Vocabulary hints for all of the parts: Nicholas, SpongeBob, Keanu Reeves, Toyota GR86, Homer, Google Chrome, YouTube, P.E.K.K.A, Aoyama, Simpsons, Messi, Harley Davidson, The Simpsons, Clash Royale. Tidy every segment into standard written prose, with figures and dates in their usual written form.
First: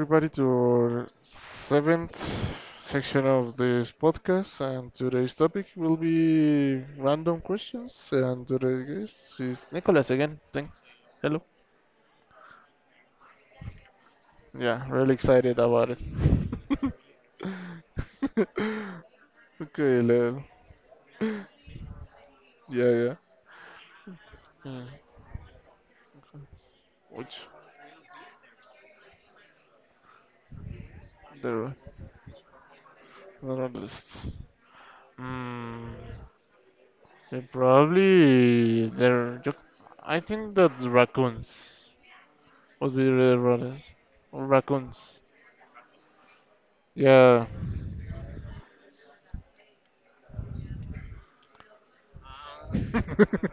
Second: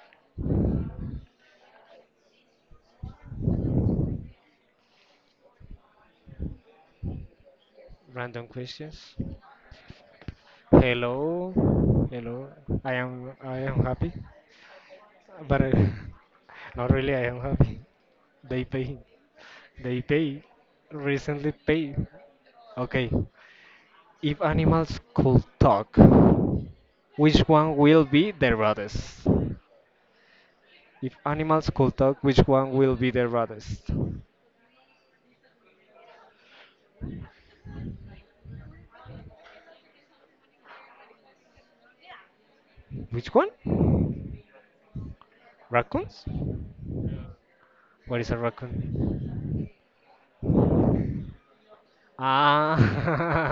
everybody to our seventh section of this podcast, and today's topic will be random questions, and Random today's questions. guest is Nicholas again. Thanks. Hello. Hello, hello. I am happy, Yeah, really excited but about it. not really. I am happy. They pay. They Okay, pay. Leo. Recently pay. Yeah, Okay. yeah. If animals Hmm. could talk, Which which one will be the rudest? If animals could talk, which one will be the the rudest? list. Mm, then probably there. I think that raccoons would be Which the one? rather raccoons. Raccoons? Yeah. What is a raccoon?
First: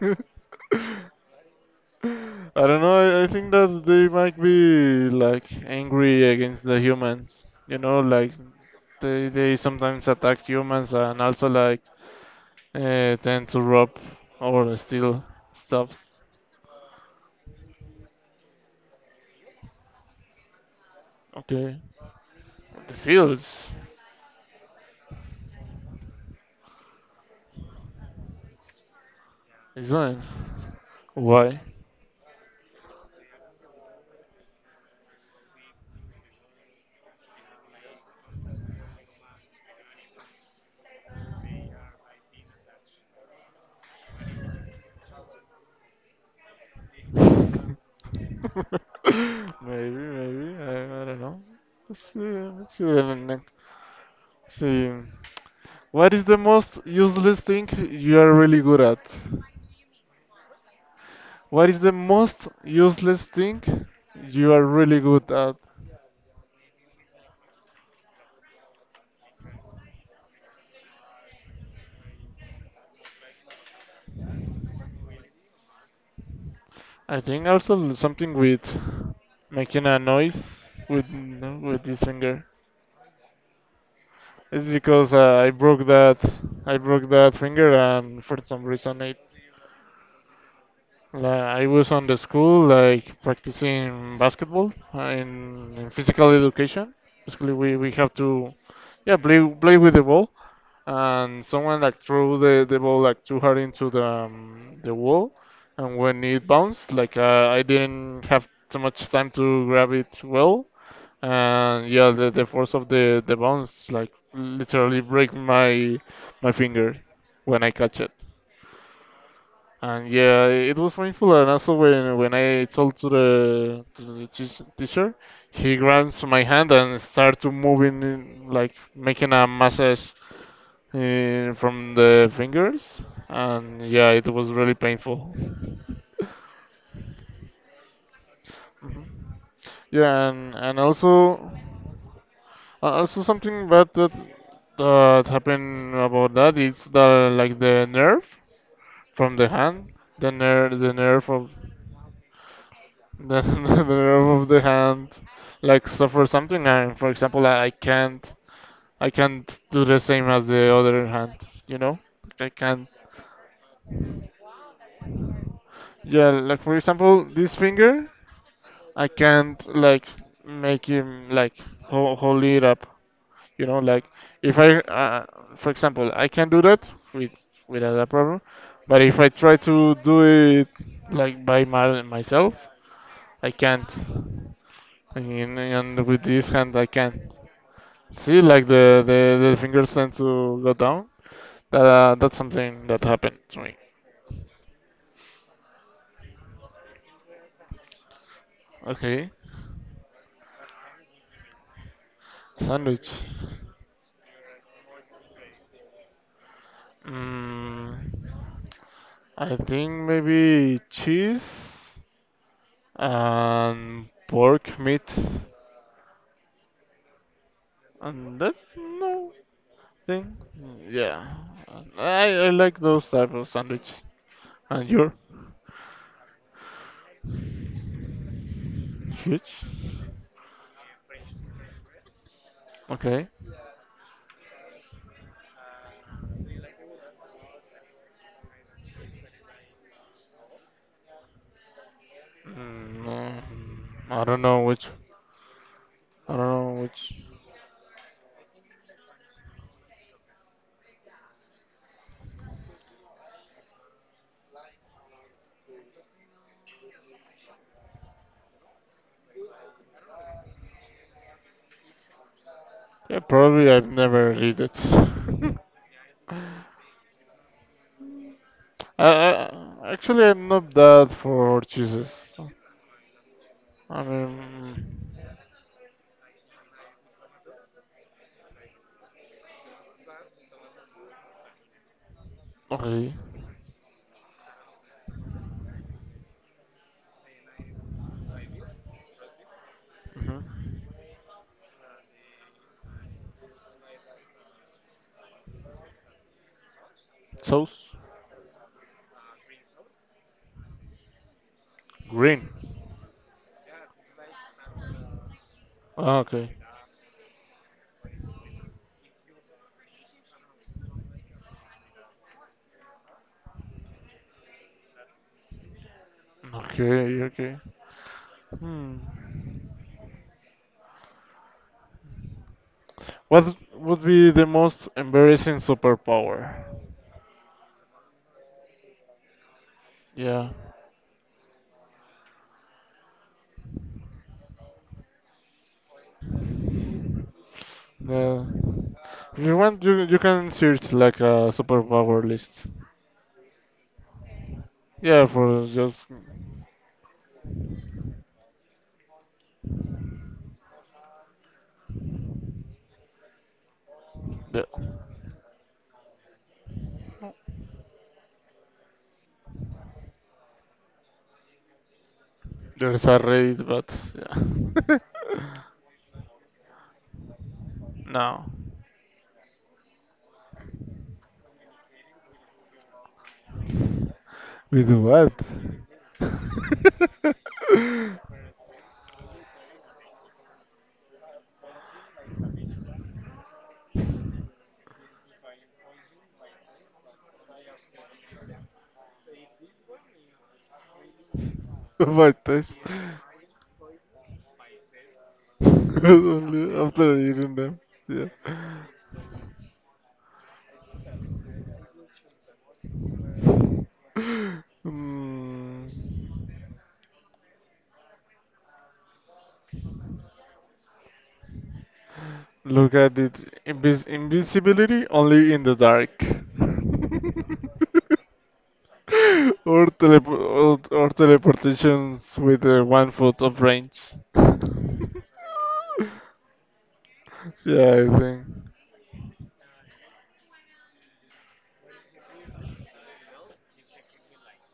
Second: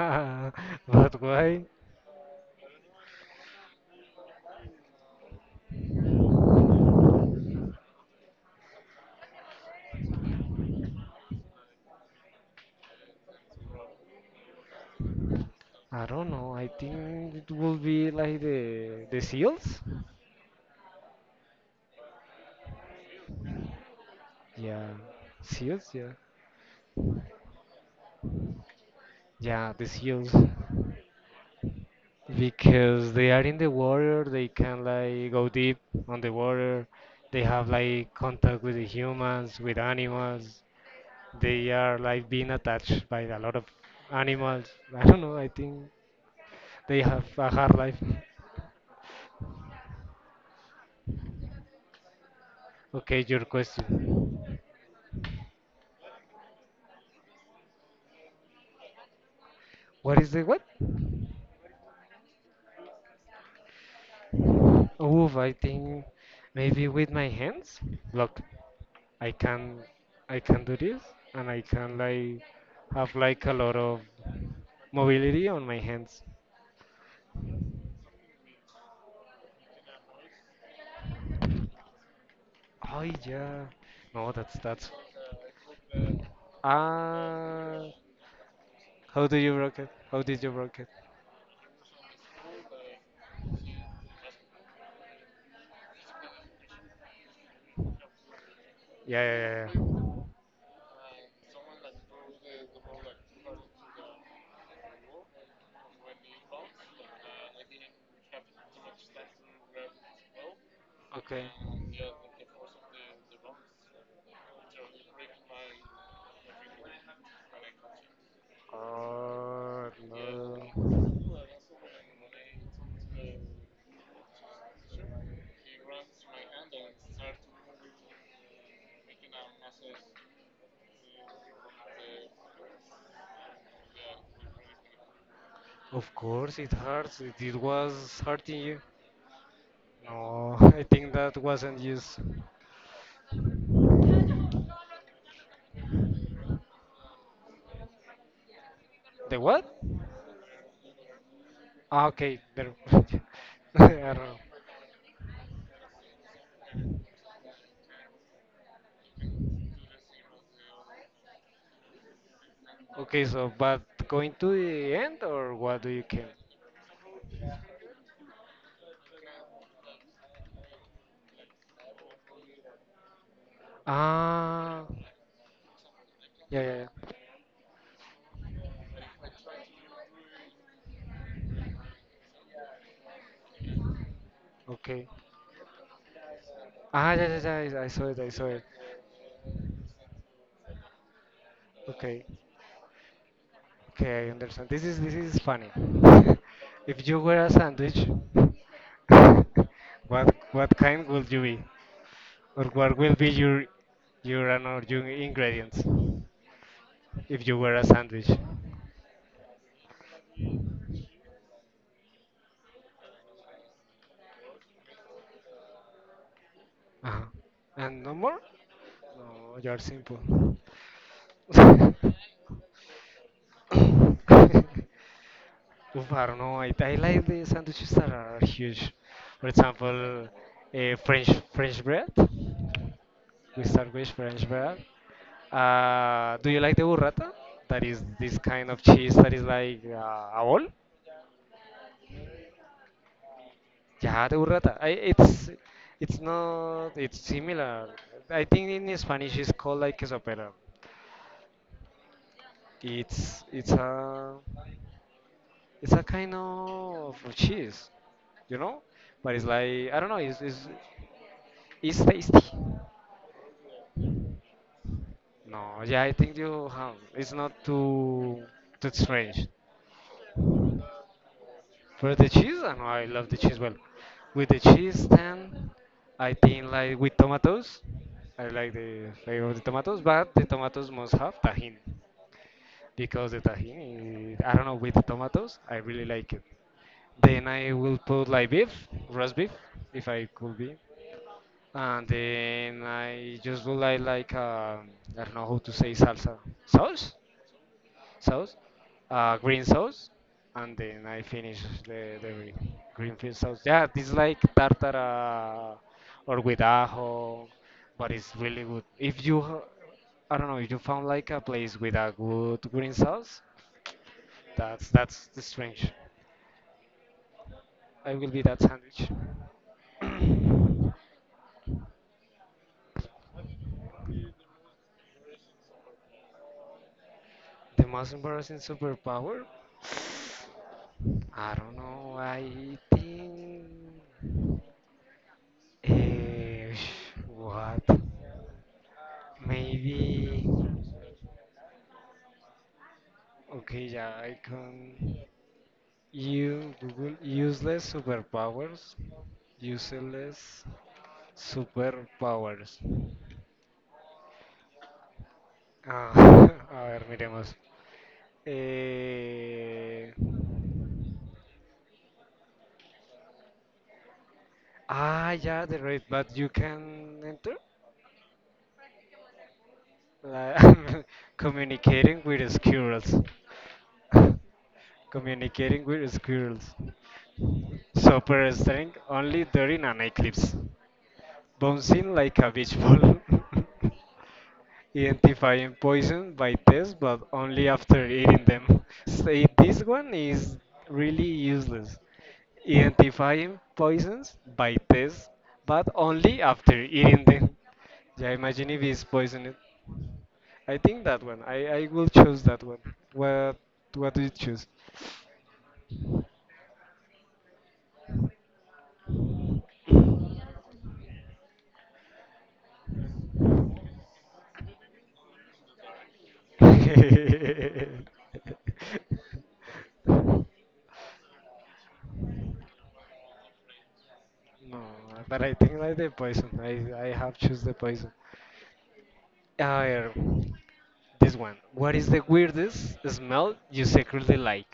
I but why? don't know. I think that they might be like angry against the humans. You know, like they sometimes attack humans and also like tend to rob or steal stuff. I don't know. I think it will be like the seals. Okay, the seals, Yeah, seals. Yeah, yeah, the isn't it? seals. Why? Because they are in the water, they can like go deep on the water. They have like contact with the humans, with animals. They are like being attached by a lot of animals. I don't know. I think they have a hard life. Maybe, maybe. I don't know. Let's see. Let's see. Okay, your question. See. What is the most useless thing you are really good at? What is the what? What is the most useless thing you are really good Oof, I at? think maybe with my hands. Look. I can I can do this and I can like have like a lot of mobility on my hands. I think also something with making a noise with no, with this finger. Oh yeah. No, that's It's that's because I broke that finger ah and for some reason it. how do you broke it? How did you broke it? I was on the school like practicing basketball in physical education. Basically, we have to yeah Yeah, play yeah, play with yeah. the ball and someone like threw the ball like too hard into the wall, and when it bounced, like I didn't have too much time to grab it well, Okay. and yeah, the force of the bounce like literally break my my finger when I catch it. Oh And yeah, it was no. painful. And also when I told to the teacher, he grabs my hand and start to moving in, like making a massage from the fingers, and yeah, it was really painful. Of course, it hurts. It was hurting you. Mhm. Yeah, No, and I think that also wasn't used. Also something bad that that happened about that is that like the nerve from The the what? hand, the nerve of Ah, okay, there. the, the I don't know. nerve of the hand like suffer something, and for example, I can't I can't do the same as the other hand, you know, I can't. Okay, so but going to the end or what do you Yeah, came? like for example, this finger. I can't like make him like hold it up. You know, like if I, Ah, for example, I can yeah, do yeah, that yeah. with without a problem, but if I try to do it like by my, myself, I can't. Okay. And with this hand, I Ah, yeah, can't. yeah, yeah. I saw it. I See, saw it. like the fingers tend to go down. That Okay. that's something that happened to me. Okay, I understand. This is funny. If you were a sandwich, Okay, what kind would you be, or what sandwich. will be your and or your ingredients if you were a Mm, sandwich? I think maybe cheese. And pork meat Uh-huh. And no more? and that no No, you're simple. thing. Yeah, I like those type of sandwich. Oof, And you're I don't know. I like the sandwiches that are huge. For huge. example, French bread. Okay. We start with French bread. Do you like the burrata? That is this kind of cheese that is like a ball. Mm, no, mm, I Yeah, the don't know burrata. Which. It's I don't know not. which. It's similar. I think in Spanish it's called like quesopera. It's it's a It's a kind of cheese, you know, but it's like I don't know. It's tasty. Yeah, probably I've never read it. No, yeah, I think you have. It's not too strange. I, actually, I'm not that for cheeses. For the So, cheese, I know I love the cheese well. I With the cheese, mean, then I think like with tomatoes, I like the flavor of the tomatoes, but the tomatoes must have tahini. okay. Because the tahini, I don't know, with the tomatoes, I really like it. Then I will put like beef, roast beef, if I could be. Hmm. And then I just would like I don't know how to say salsa. Sauce? Sauce? Sauce, green sauce, and then I finish the, the Green. gre- green field sauce. Yeah, this is like tartara Ah, or okay. with ajo, but it's really good. If you ha- I don't know if you found like a place with a good green sauce. That's the strange. Okay, okay. I will be that Hmm. sandwich. What would be the most embarrassing superpower? The most embarrassing superpower? Yeah. I don't know. I think. Eh, what? Yeah. If you want, you Maybe. can search like a superpower list. Okay, yeah, I can. Yeah, for just You Google useless superpowers. Useless superpowers. the, Ah, a ver, miremos. Eh, there's a raid, but yeah. Ah, yeah, the rate, but you can enter No. la- communicating with squirrels. With what? communicating with squirrels. Super strength, only during an eclipse. Bouncing like a beach ball. Identifying poison by taste, but only after eating them. Say this one is really useless. My taste. Identifying poisons by taste, but only after Only after eating eating them. them. Yeah. Yeah, imagine if it's poisoned. I think that one. I will choose that one. What what do you choose? Hmm. Look at it. Invis invisibility only in the dark. Or, telep or teleportations with 1 foot of range. No, but I think like the poison. I have choose the Yeah, poison. I think. Uh, this one. What is the weirdest smell you secretly like?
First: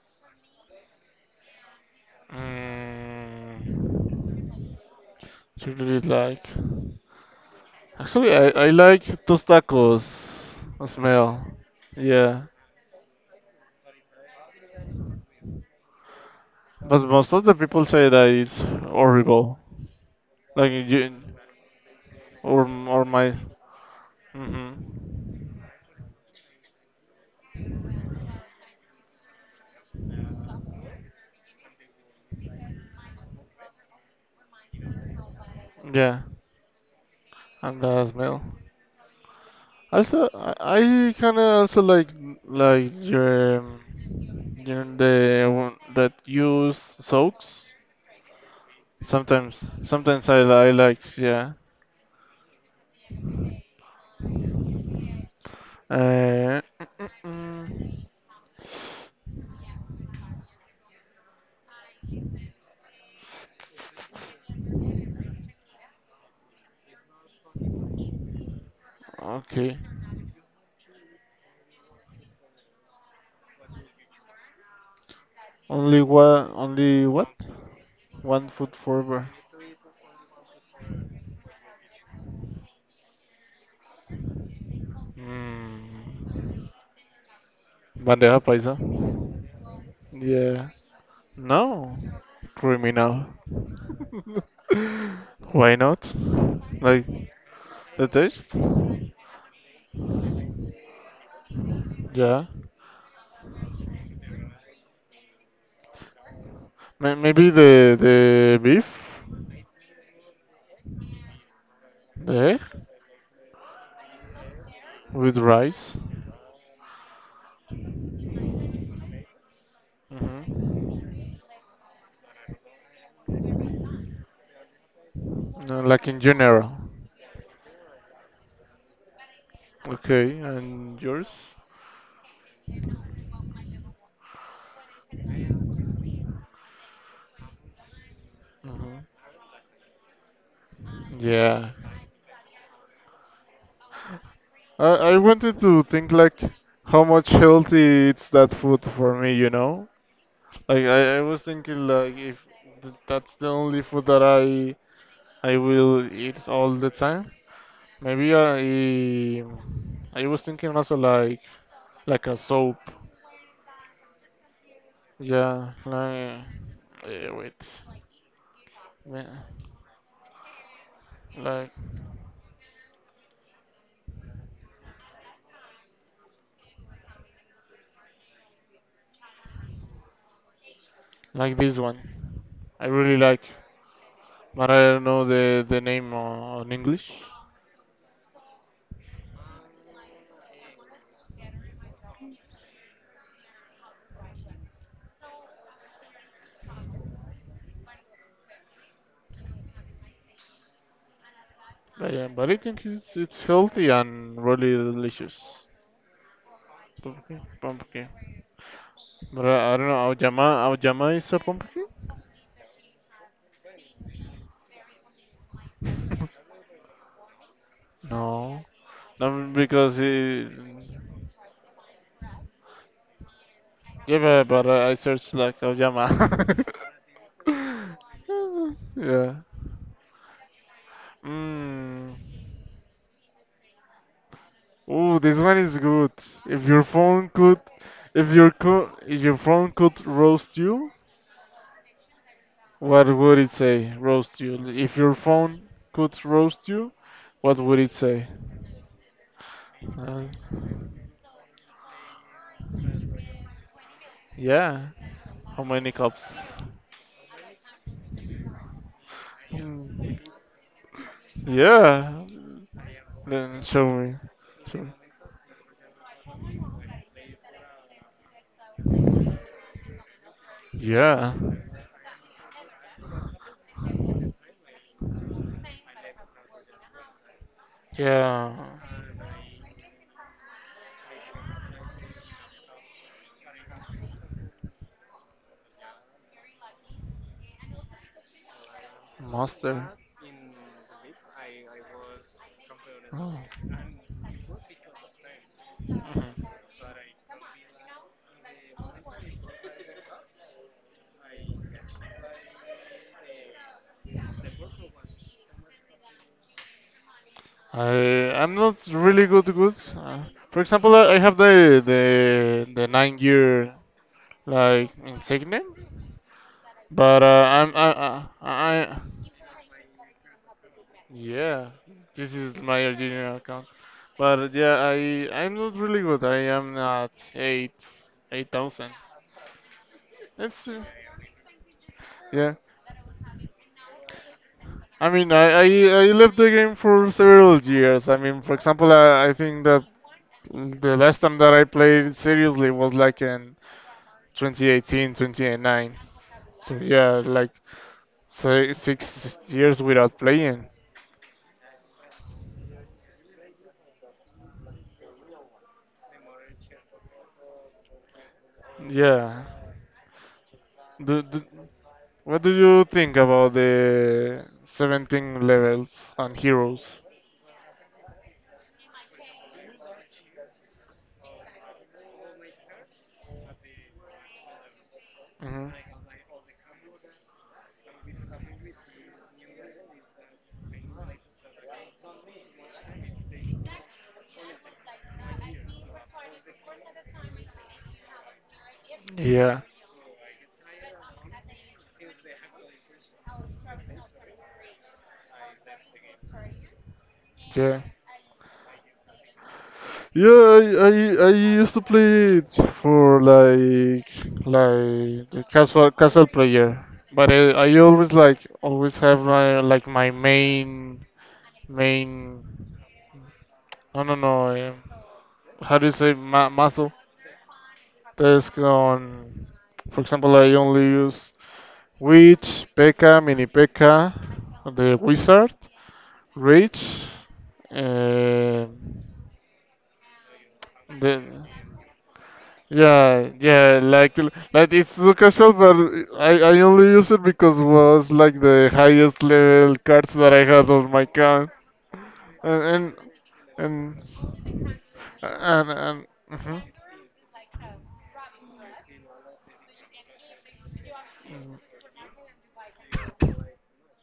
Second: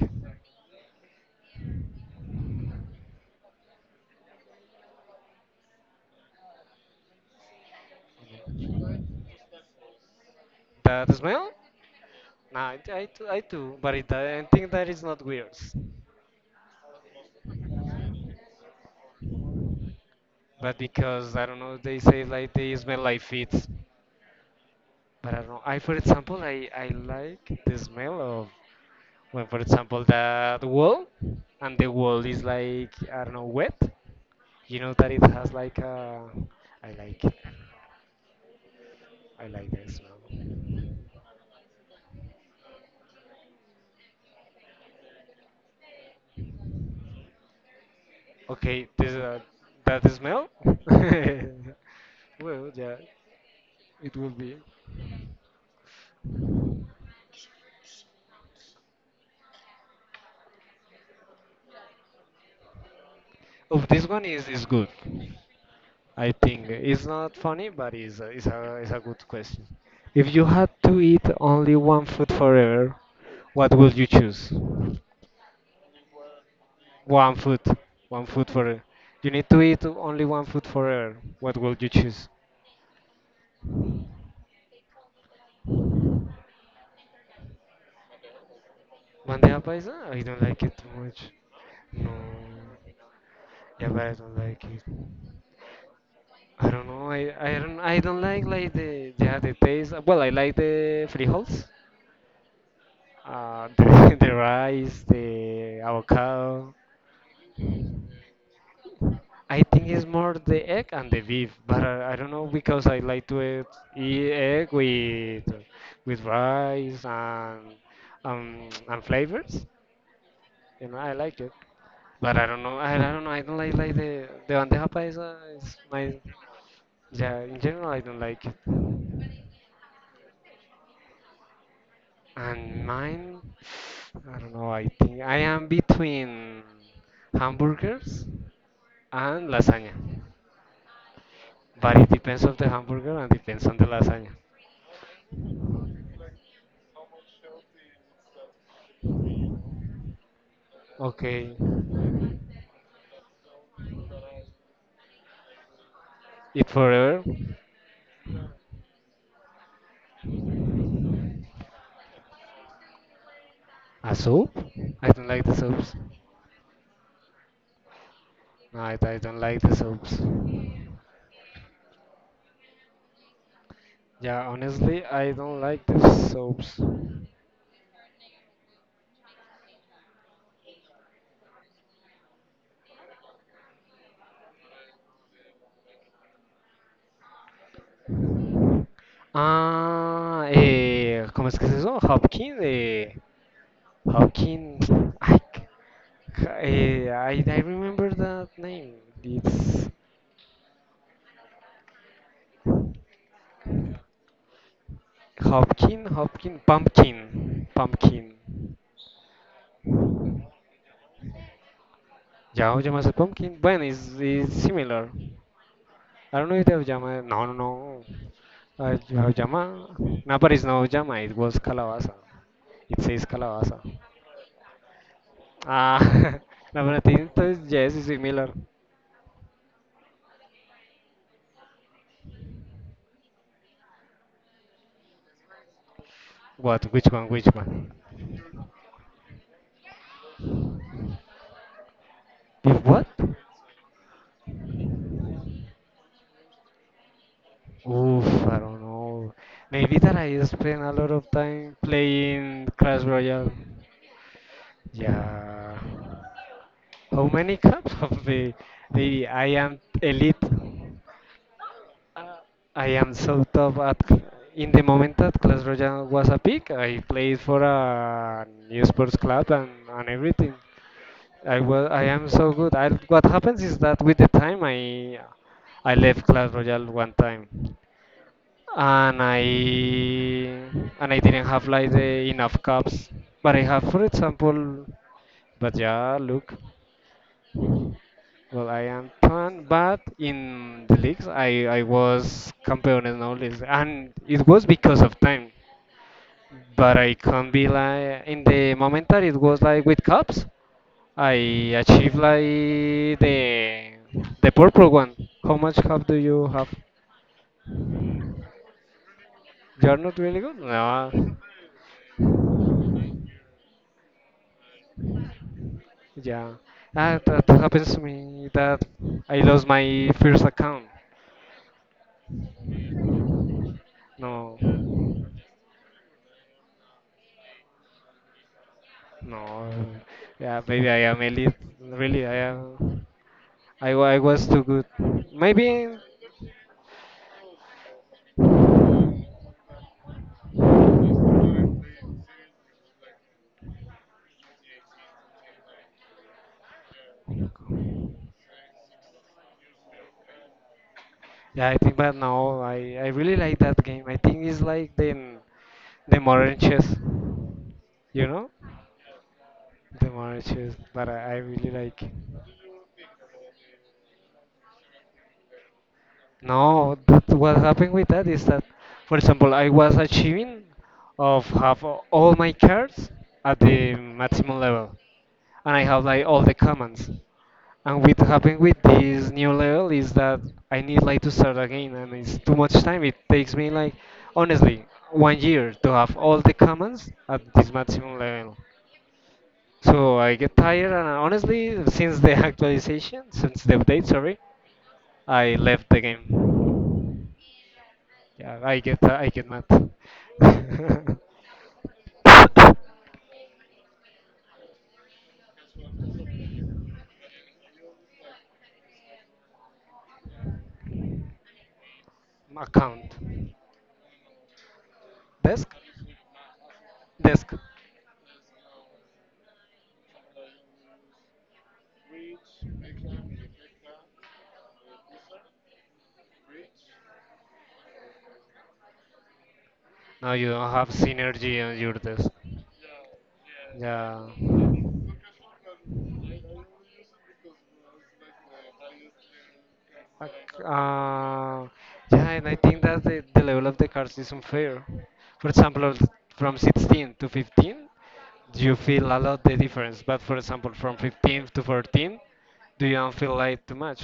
Mm, what you really like. Actually, I like those tacos That smell. smell? Yeah, Nah, I do, but it, I think that is not weird. but most of the people say that it's horrible. Like But you because, I don't know, they say like they smell or like my. feet. Mm-hmm. But I don't know. For example, I like the smell of, when, for example, that wall, and the wall is like, I don't know, wet. You know that it has like Yeah, a, I like and the smell. I like the smell. Also, I kind of also like your the one that use soaks. Okay, this Sometimes, that sometimes I smell. I like yeah. Well, yeah, it will be. Uh, mm, mm, mm. Oh, this one is good. I think it's not funny, but it's a it's a good question. Okay. If you had to eat only one food forever, what would you choose? Only one, only what? One food, one One food food forever. forever. You need to eat only one food forever. What would you choose? Mm, bandeja paisa. Bandeja paisa? I don't like Yeah. it too much. No, No. criminal. Yeah, but I don't like it. Why not? I don't Like know. I don't I the don't taste? like the yeah the taste. Well, I like the frijoles, Yeah. The rice, the avocado. May- Maybe the beef, I think it's more the egg and the beef, but I don't the know egg because I like to eat, eat egg with rice. with rice and flavors. You know, Mm-hmm. I like it, but I don't know. I don't know. I don't like the bandeja paisa is No, like my in general. yeah. In general, I don't like it. Okay, and yours? And mine, I don't know, I think I am between hamburgers Hmm. and lasagna. Yeah. But it depends on the hamburger and depends on the lasagna. I I wanted to think like how much healthy it's that food for me, you know? Like I was Okay, thinking like if th that's the only food that I will eat eat all the forever. time, maybe I was thinking also like a soap. A soup? I don't like the Yeah, soups. like eh, wait, No, I wait, don't like the soups. like Yeah, honestly, I don't like the soaps. like this one. I really like, but I don't know the name on English. Ah, eh, ¿cómo es que es eso? Hopkins, eh, Hopkins. Ay, I remember that name. It's But, yeah, but I think it's healthy and really delicious. Hopkin, Hopkin, Pumpkin, Pumpkin, pumpkin. Pumpkin. But I don't know. Aoyama, Aoyama is a pumpkin? Ya o llamas a Pumpkin. Bueno, it's similar. I don't know if they llama. No, no, no. No, no, Llama. because No, it, but it's no llama. It was calabaza. It says calabaza. yeah, but I searched like Ah, Aoyama. la verdad, entonces yes, it's similar. Yeah. Mm. Oh, this one is good. If your What? Which one? phone Which could, one? if your co if your phone could roast you, If what? what would it say? Roast you. If your phone could roast you, what would it Oof, say? I don't know. Maybe that Uh, I spend a lot of time playing Clash Royale. yeah. How Yeah. many cups? How many cups of the baby? I am Mm, elite. yeah. Uh, I am so Then top show at me. in Show the me. moment that Clash Royale was a peak. I played for a new sports club and everything. Yeah. I am so good. What happens is that with the time I left Clash Royale one time Yeah. and I and I didn't have like the enough cups. But I have, for example, but yeah, look, well, I am pan, Master. but in the leagues, I was campeones no Oh. leagues, and it was because of time. Mhm. But I can't be like in the moment that it was like with cups, I achieved like the purple one. How much cup do you have? I I'm not really good good. You're not really good. For example, I No. have the 9 year like insignia, Yeah, but that, that I'm happens to me that I I lost my first account. yeah. This is my original account, but No, yeah, I I'm not really good. I am at eight eight thousand. no, yeah, It's maybe I am elite. Really, I yeah. am. I was too good. I mean, Maybe, I left the game for several years. I mean, for example, I think that the last time that I played seriously was like in 2018, 2019. So yeah, like si- 6 years without playing. yeah, I think, but now I really like that game. I think it's like the modern chess, you know? Yeah. The modern chess, but Do, I do, really like it. what do you think about the 17 levels and No, heroes? that what happened with that is that, for example, I was achieving of have all my cards at the maximum level, and I Hmm. have like all the commands. And what happened with this new level is that I need like to start again, and it's too much time. It takes me like honestly 1 year to have all the commands at this maximum level. Yeah. So I get tired, and honestly, since the actualization, since the update, sorry, I left the game. Yeah. Yeah, I get mad. Yeah, I used to play it for like the casual casual player, but I always like always have my like my main main Account, I don't know desk, how do you say ma muscle desk. task on. For example, I only use Witch, P.E.K.K.A, Mini P.E.K.K.A, the Wizard, Rage, um Now you have the synergy and you're this. yeah, yeah, Yeah. like it's so casual, but I only use it because was like the highest level cards that Like, I had on my account, Uh, yeah, and I and think and that the level of the cards is and unfair. For example, and from mhm. 16 to 15, you feel a lot the difference. But for example, from 15 to 14, do you don't feel like too much?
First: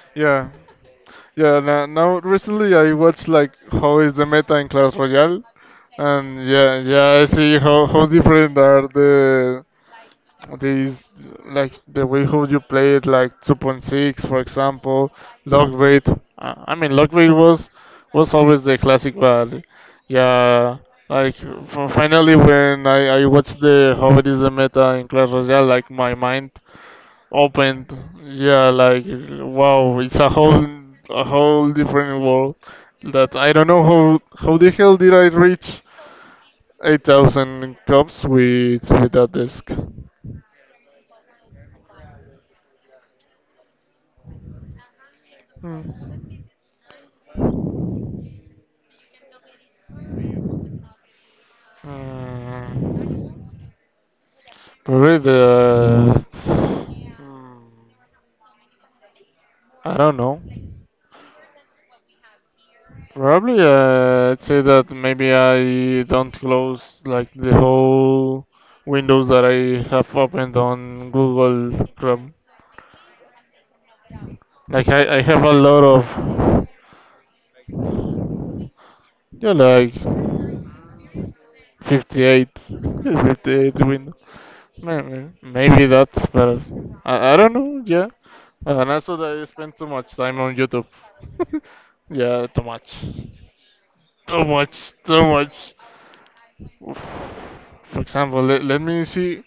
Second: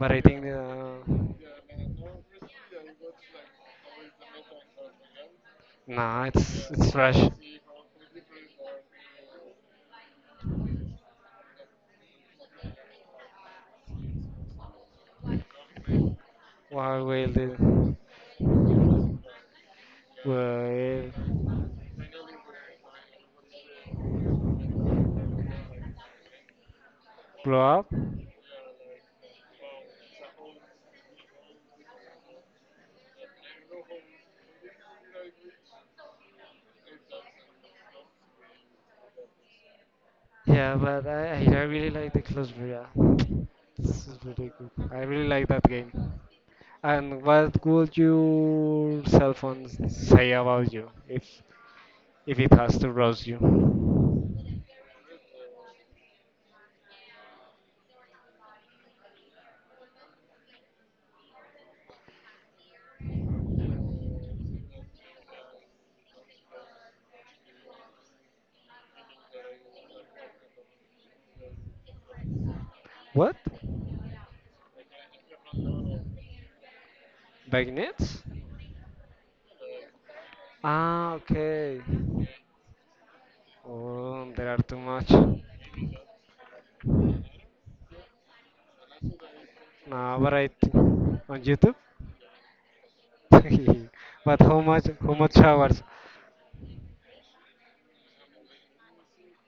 But I think Yeah, yeah. Now, now recently I watched like how is the meta in Clash Royale, nah, and it's yeah, it's yeah, I trash. see how different are the these like the way how you play it, like 2.6, for example, log weight. I mean, What log will weight the was always the classic, but yeah, like will f finally when I watched the how it is the meta in Clash Royale, like my mind blow opened. up? Yeah, like wow, it's a whole different world that I don't know how the hell did I reach 8,000 cups with that disc. Yeah, but I really like the Closbria. This is really good. I really like that game. And what would your cell phone say about you if it has to roast you? Mm, probably the mm, I don't know. Probably I'd say that maybe I don't close like the whole windows that I have opened on Google Chrome. What? Like I have a lot of Bagnet? yeah like Ah, okay. 58 58 windows. Oh, there are too much Maybe, maybe that's better. I don't know, yeah. And also that I spend too much now time on variety YouTube. on YouTube. Yeah, too much. But Too how much much, how too much much. hours? Oof. For example, let, let me see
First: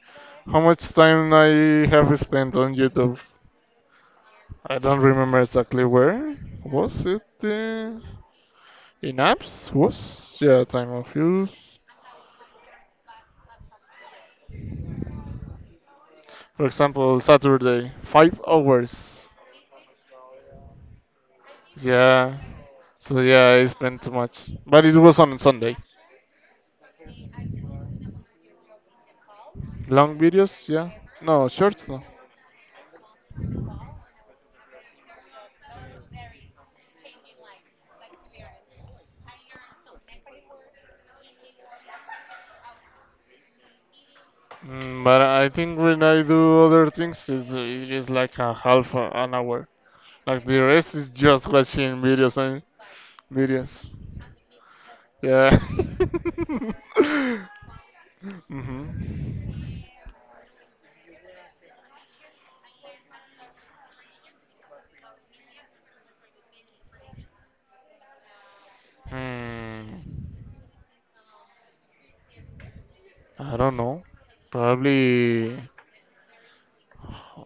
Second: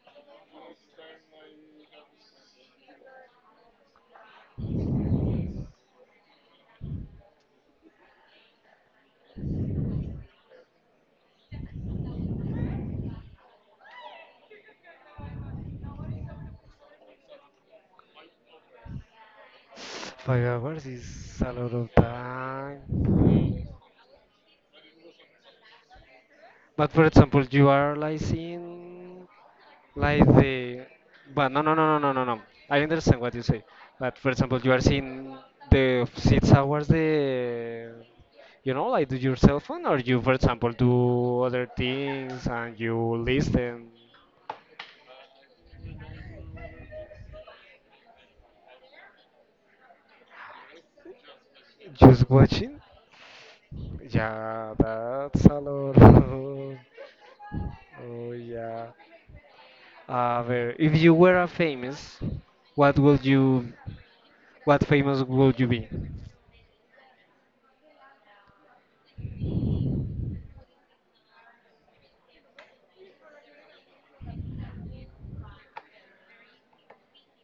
how much time I have spent on YouTube. I don't remember exactly where. Was it in apps? Was? Yeah, time of use. For example, Saturday, 5 hours. 5 hours is a lot of Yeah. time. So yeah, I spent too much. But it was on Sunday. But for example, you are like seeing Long like videos, the yeah. No, but no no no shorts, no no. no no no. I understand what you say. But for example, you are seeing the 6 hours the you know like do your cell phone or you for example do other things and you listen Mm, but I think when I do other things, it is like a half a- an hour. Like the rest is just watching just videos and watching videos. Yeah, that's Yeah. a lot. Oh, yeah. Mhm. Well, if you were a famous, what would you, what famous would you be? Hmm. I don't know. Probably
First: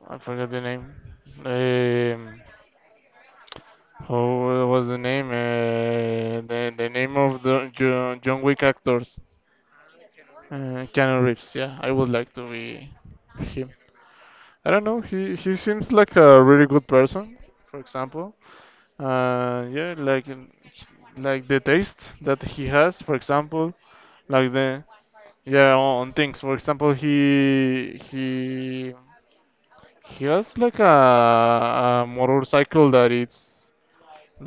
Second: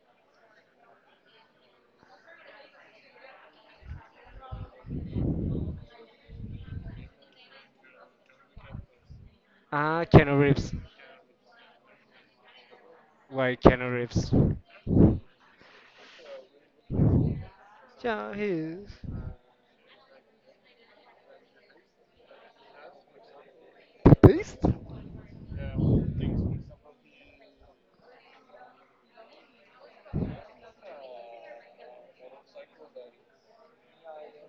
I forgot the name. Um, How was the name? The name of the John, John Wick actors. Ah, Keanu Reeves. Keanu Reeves. Yeah, I would like to be Why him. Keanu Reeves? I don't know. He seems like a really good person. For Yeah, example. he is. Yeah, like like the taste that he has. For example, like Taste? the yeah on things. For example, he has like a motorcycle that it's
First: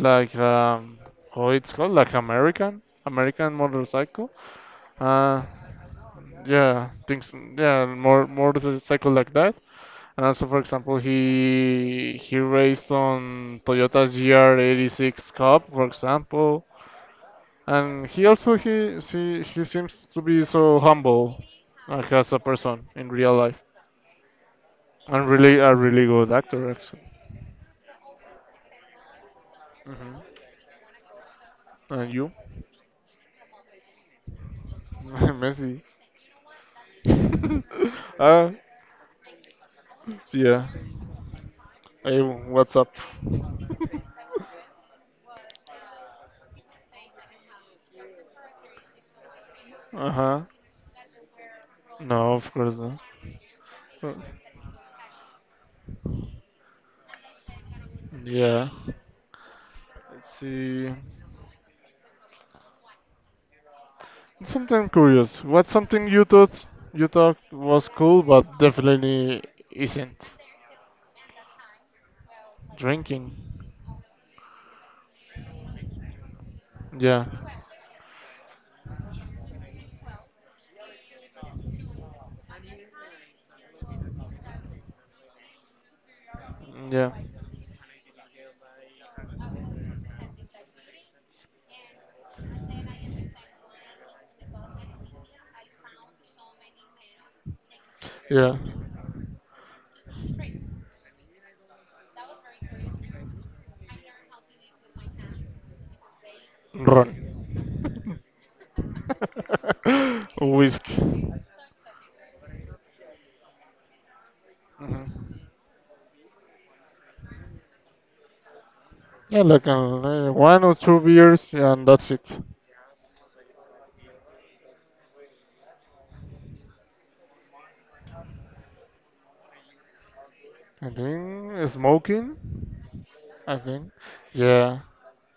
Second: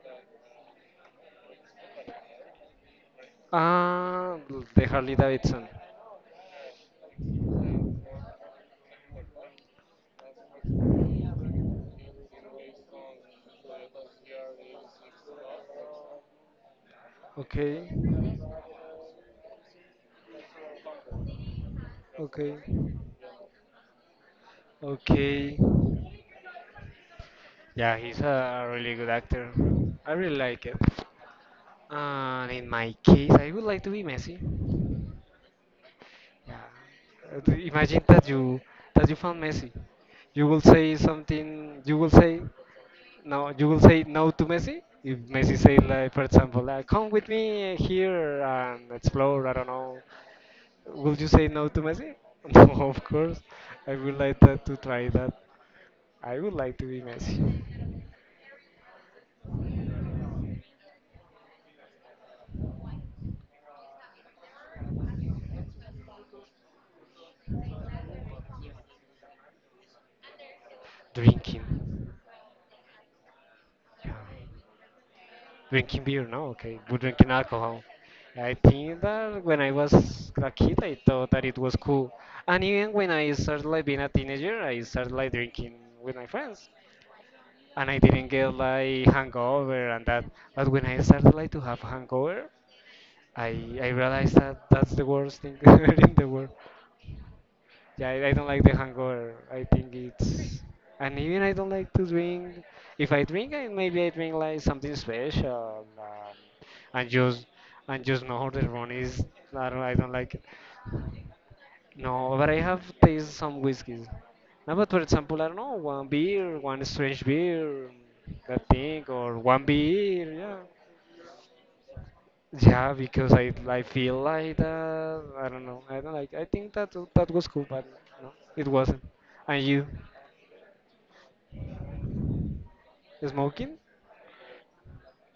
like, how it's called? Like American, American motorcycle. Ah, the Harley Uh, Davidson. yeah, things. Yeah, more motorcycle like that. And also, for example, he raced on Toyota's GR86 Cup, for example. Okay, And he also he seems to be so humble, like as a okay, person in real life, and really okay. a really good actor actually. Yeah, he's a really good actor. I Hmm. really like it. And you, And in my case, I would like to be Messi. Messi. Yeah. Imagine uh, that you found Messi. You will yeah. say something. You will Hey, say what's up? no. You will say no to Messi if Messi say like, for example, like, come with me here and explore. I don't know. Uh huh. Will you say no to Messi? No, of No, course not. of course. I Uh, would like that to try that. I would like to be Messi. Yeah. Let's see. Something curious. What's something you thought was cool, but definitely isn't? Drinking. Drinking. Yeah. Drinking beer, no? Okay. But Yeah. drinking alcohol. I think that when I was a kid, I thought that it was cool. And even when I started like being a teenager, I started like drinking with my friends. Yeah. And I didn't get like hangover and that. But when I started like to have hangover, I, I realized that that's the worst thing ever in the world. Yeah, I don't Yeah. like the hangover. I think it's. And even I don't like to drink. If I drink, I, maybe I drink like something special, Ron. and just and just know the rum is. I don't like it. Whiskey. No, but I have tasted some whiskeys. No, but for Mhm. example, I don't know, one beer, one strange beer, that thing, or Yeah, one like beer, yeah. one or two beers, yeah, and that's it. Yeah, because I feel like that I don't know. I don't like I think that that was cool, but no, it wasn't. And you I think smoking. I smoking? think, yeah.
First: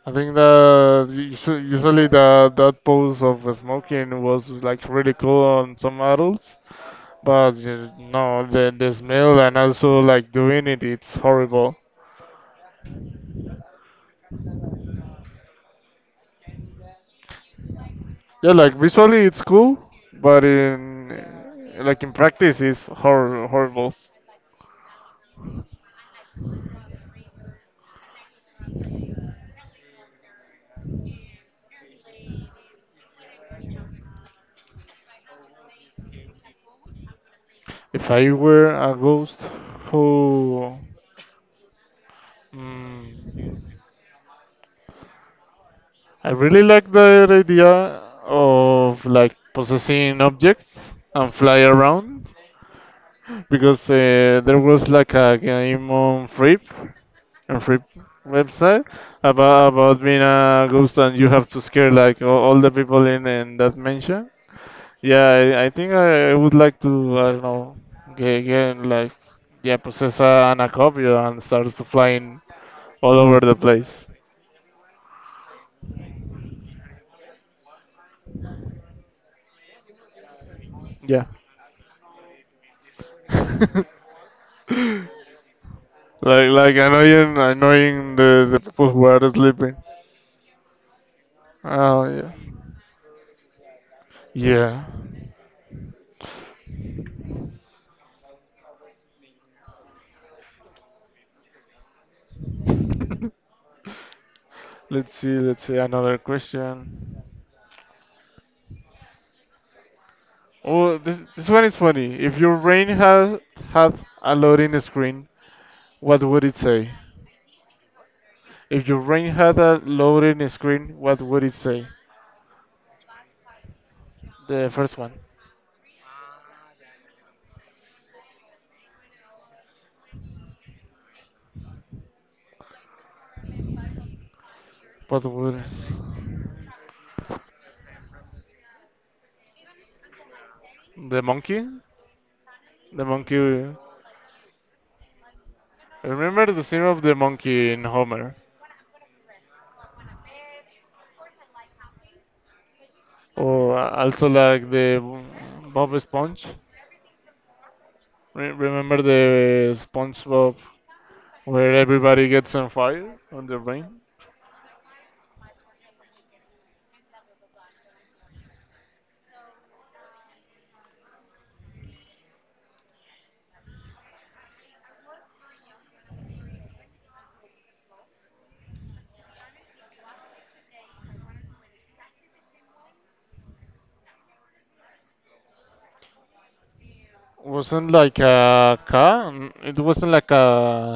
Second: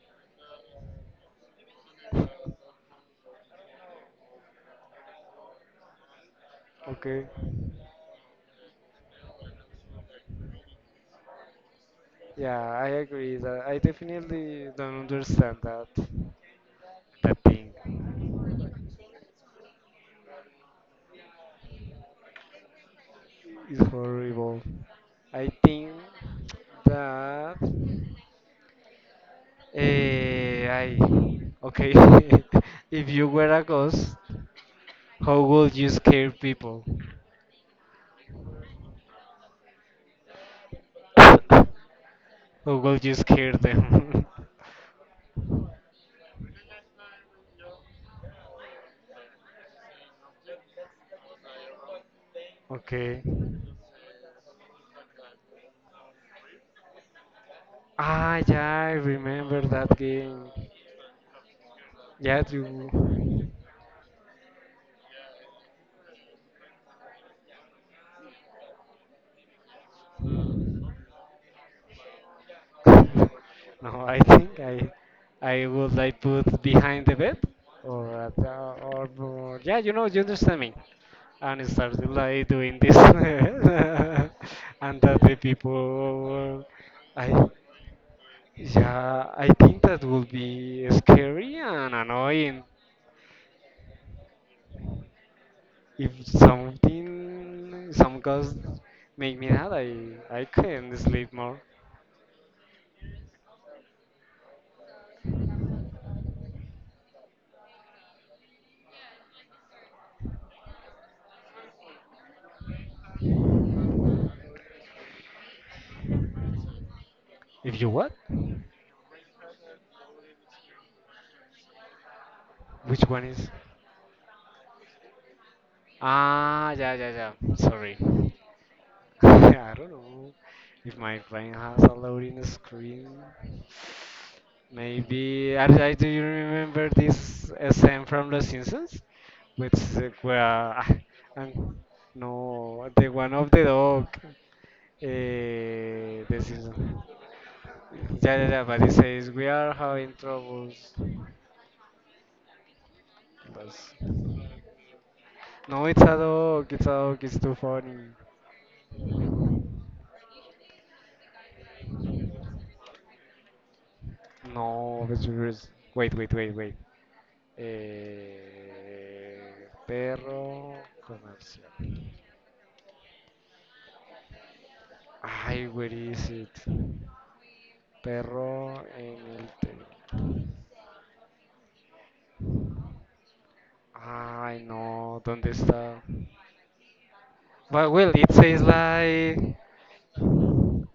I think that usu- usually the that pose of smoking was like really cool on some adults, Okay. but no, the smell and also like doing it, it's horrible. Yeah, I agree that I definitely don't understand that that thing. Yeah, like visually it's cool, but in like in practice it's hor It's horrible. horrible. I think that I okay. If you were a ghost, how would you scare people? If I were a ghost who How would you scare mm, them? I really like the idea of like possessing objects and fly around Okay. because there was like a game on Free Ah, yeah, website I remember that about being game. a ghost and you have to scare like Yeah, all the people you. in that mansion. Yeah, I think I would like to I don't know get like yeah possess a, an acopio and start to flying all over the place. no, I think I would like put behind the bed, or at, the- or yeah, you know, you understand me. Yeah. And I started like doing this, like and that the people, like annoying I, annoying the people who are yeah, I sleeping. think that would be scary and Oh yeah. annoying. Yeah. If something, some cause make me that, I can not sleep more. Let's see another question. Oh this this one is funny. If your brain had had a loading screen, what would it say? If you what? If your brain had a loading screen, what would it say? Which one is? The first one. Ah, yeah, yeah, yeah. Sorry. I don't know. If my phone has a loading screen, What maybe. would I, do you remember this scene from The Simpsons? Which where ah, the monkey? and no, The the one of the monkey dog. The remember the scene of Simpsons. the monkey in Homer? Yeah, yeah, yeah, but it says we are having troubles. Or That's- also like the No, Bob it's a Sponge. dog. It's a dog. It's too funny. Re- remember the SpongeBob where everybody gets on fire on the rain? No, it's yours. Wait, wait, wait, wait. Eh, perro comercial. Ay, where is it? Perro en el table. Ay, no, ¿dónde está? Wasn't But well, like it says a car. N- like It wasn't like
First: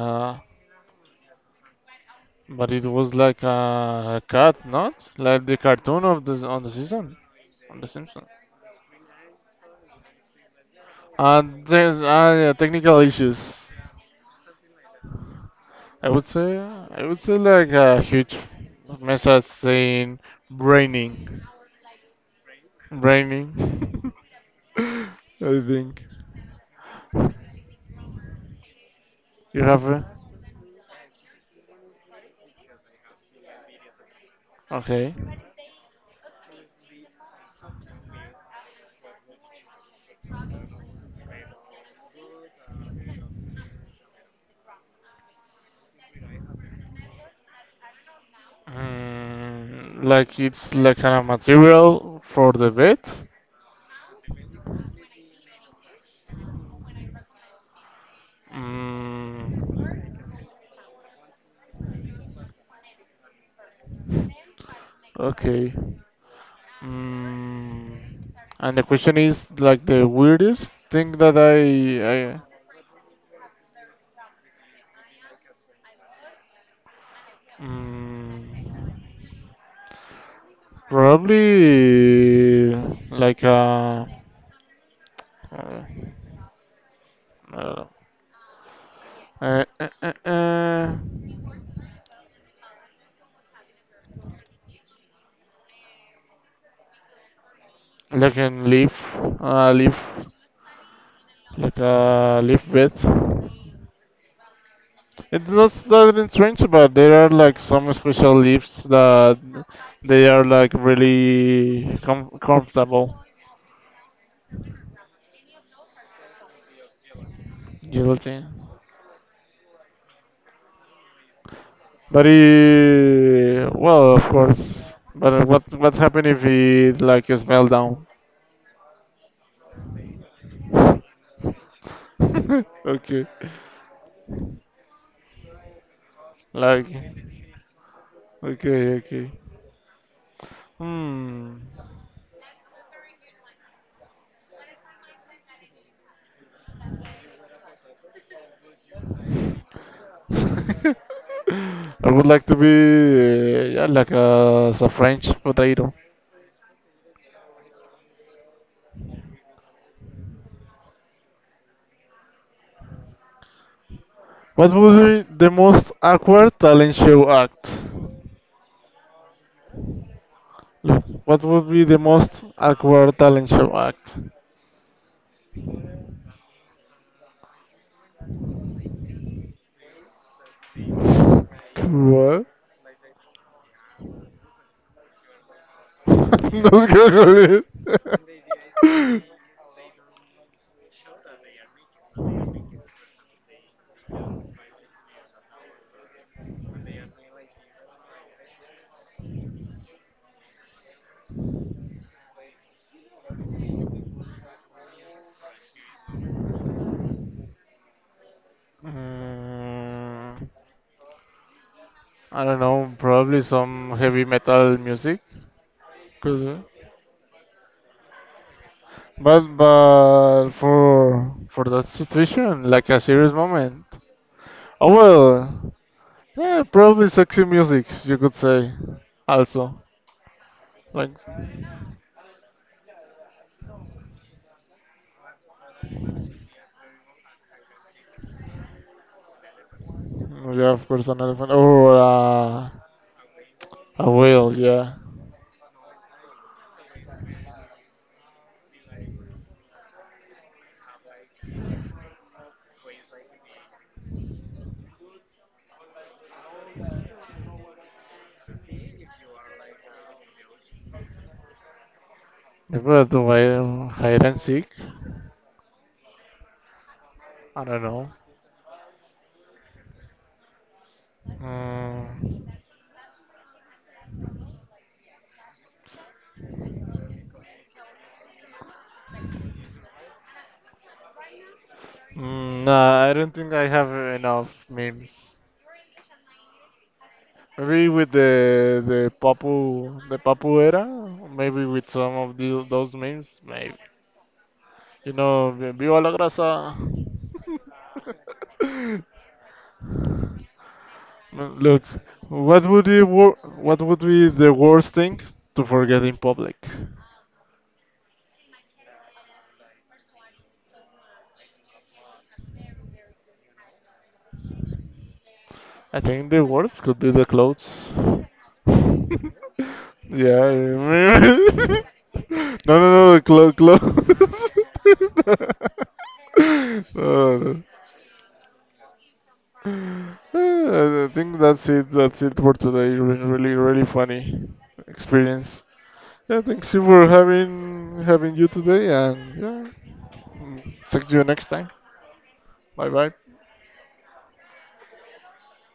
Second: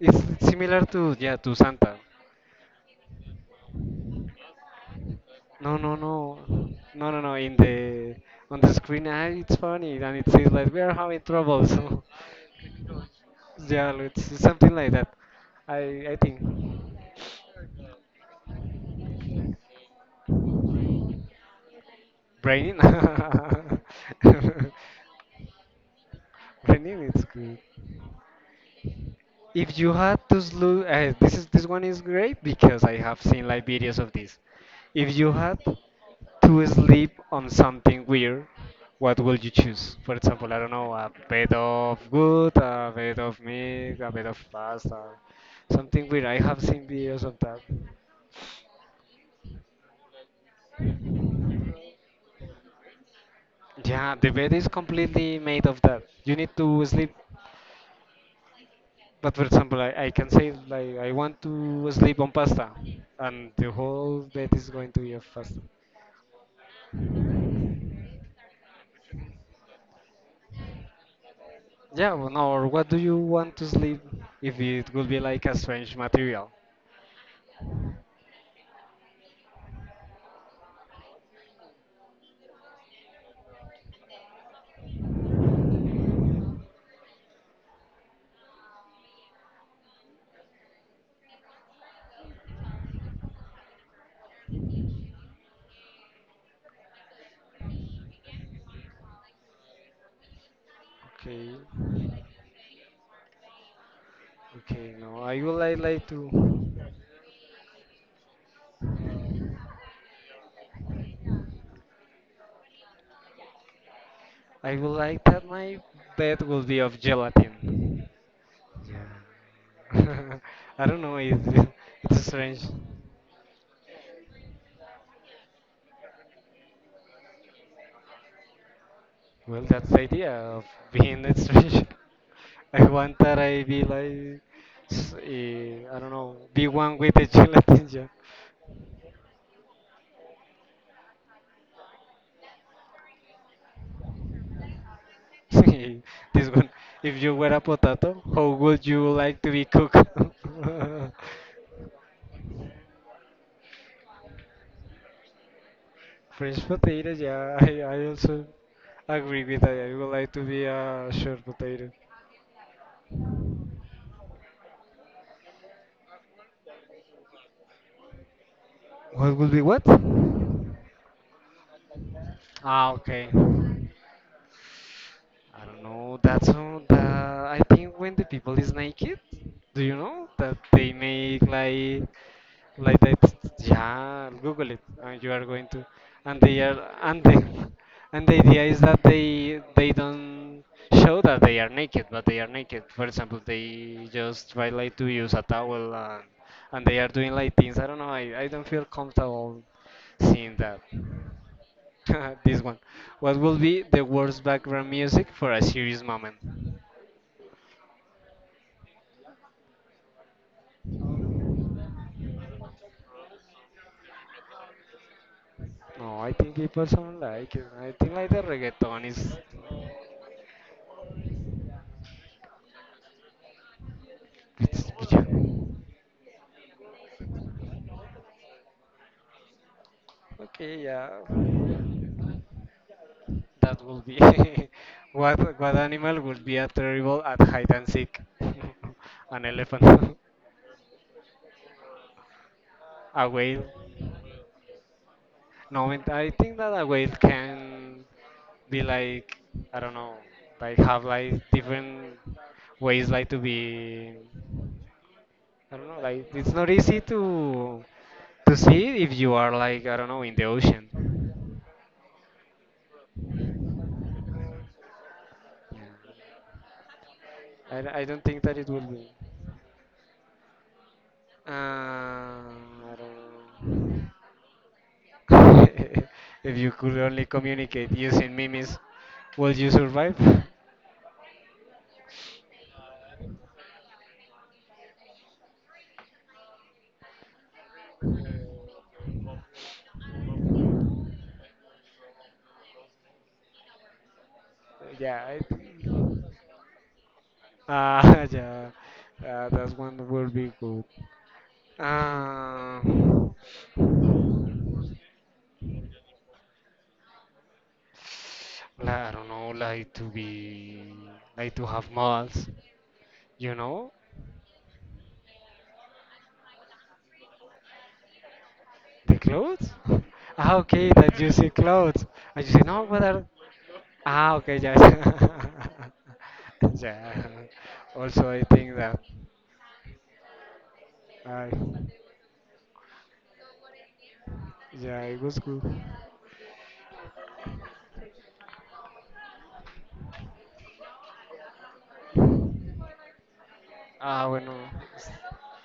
it's similar to yeah to Santa. But it was like a cat, not like the No, no, cartoon of no, the on the no, season, no, no. In on the the Simpsons. on the screen, ah, it's funny, and it says like we are having And trouble. there's So yeah, technical issues. yeah, it's something like that. I I think I would say like a huge message saying raining, braining, raining. I think. braining is good. You If have you a had to slow, this is this one is great because I have seen like videos of this. okay. If you had to sleep on something weird, what would you choose? For example, I don't know, a bed of wood, a bed of meat, a bed of pasta, something weird. I have seen videos of that. Mm, like it's like a material for the bed. Yeah, the bed is completely made of that. You need to sleep. But for Mm, example, I can say like I want to sleep on pasta, and the whole bed is going to be of pasta. okay. Mm, and the question is like the weirdest thing that Yeah, well, I no, or what do you want to sleep if it would be like a strange material? mm, probably like a. Uh, uh, uh, uh, like a leaf, leaf, Okay, like a leaf bed. okay, no, I It's would like not to. that strange, but there are like some special leaves that they are like really com- comfortable. I would like that my bed will be of gelatin. Guilty. Yeah. I don't know, it, it's But strange. he, well, of course. But what happened if he like smell down? Well, that's the idea of being a strange. I want Okay, that I be like, s- I don't know, be like, one with the gelatin, yeah. okay, okay. Hmm. This one, if you were a potato, how would you like to be cooked? I would like to be yeah, like a French potato. Fresh potatoes, yeah, I also agree with that. I would like to be a short potato. What would be the most awkward talent show act? What would be what? Look, what would be the most Ah, awkward okay. talent show act? I don't know. That's all that I think when the people is naked, do you know that they make What? like that? Yeah, Google it, and you are going to, and they are No and they Google and the idea is that they don't show that they are naked, but they are naked. For example, they just try like to use a towel and they are doing like things. I don't know. I don't feel comfortable it. seeing that. This one. What will be the worst background music for a serious moment? Mm, I don't know, probably some heavy metal music. No, I Could think people be. don't like it. I think like the reggaeton is. But for that situation, like a serious moment. It's, Oh well, yeah, probably sexy music you could say. Also, okay, yeah. like That will be. What animal would be a terrible at hide and seek? An elephant. yeah, of course an elephant or A whale. a whale. Yeah, No, and I think that a wave can be like I don't know, like have like different ways like to be. I don't know, like it's not easy to see if you are like I don't know in the ocean. maybe a whale hide and seek. I I, don't d- I know. don't think that it will be. Mm, I don't know. If you could only communicate using memes, will you survive? mm, nah, I don't think I have enough memes. Maybe with the Papu era, maybe with some of the, those memes, maybe. You Yeah, I know, vi- think. viva la grasa. Ah yeah, that one will be good. Mm. Look, what would be Um, wor- what would be the worst thing to forget in public? I don't know, like to be, like to have malls, you know, I think the worst could be the clothes. the clothes. Yeah. Ah, I okay, that you see mean- clothes. And you no, say, no, no, what no, the are? clo- Ah, okay, clothes. yeah, yeah. No, no. Also, I think that, I think I, that's it. That's it for today. Re- Really, really funny yeah, it was good. experience. Yeah, thanks you for having having you today, and yeah, mm, talk you next time. Bye bye. Ah, bueno.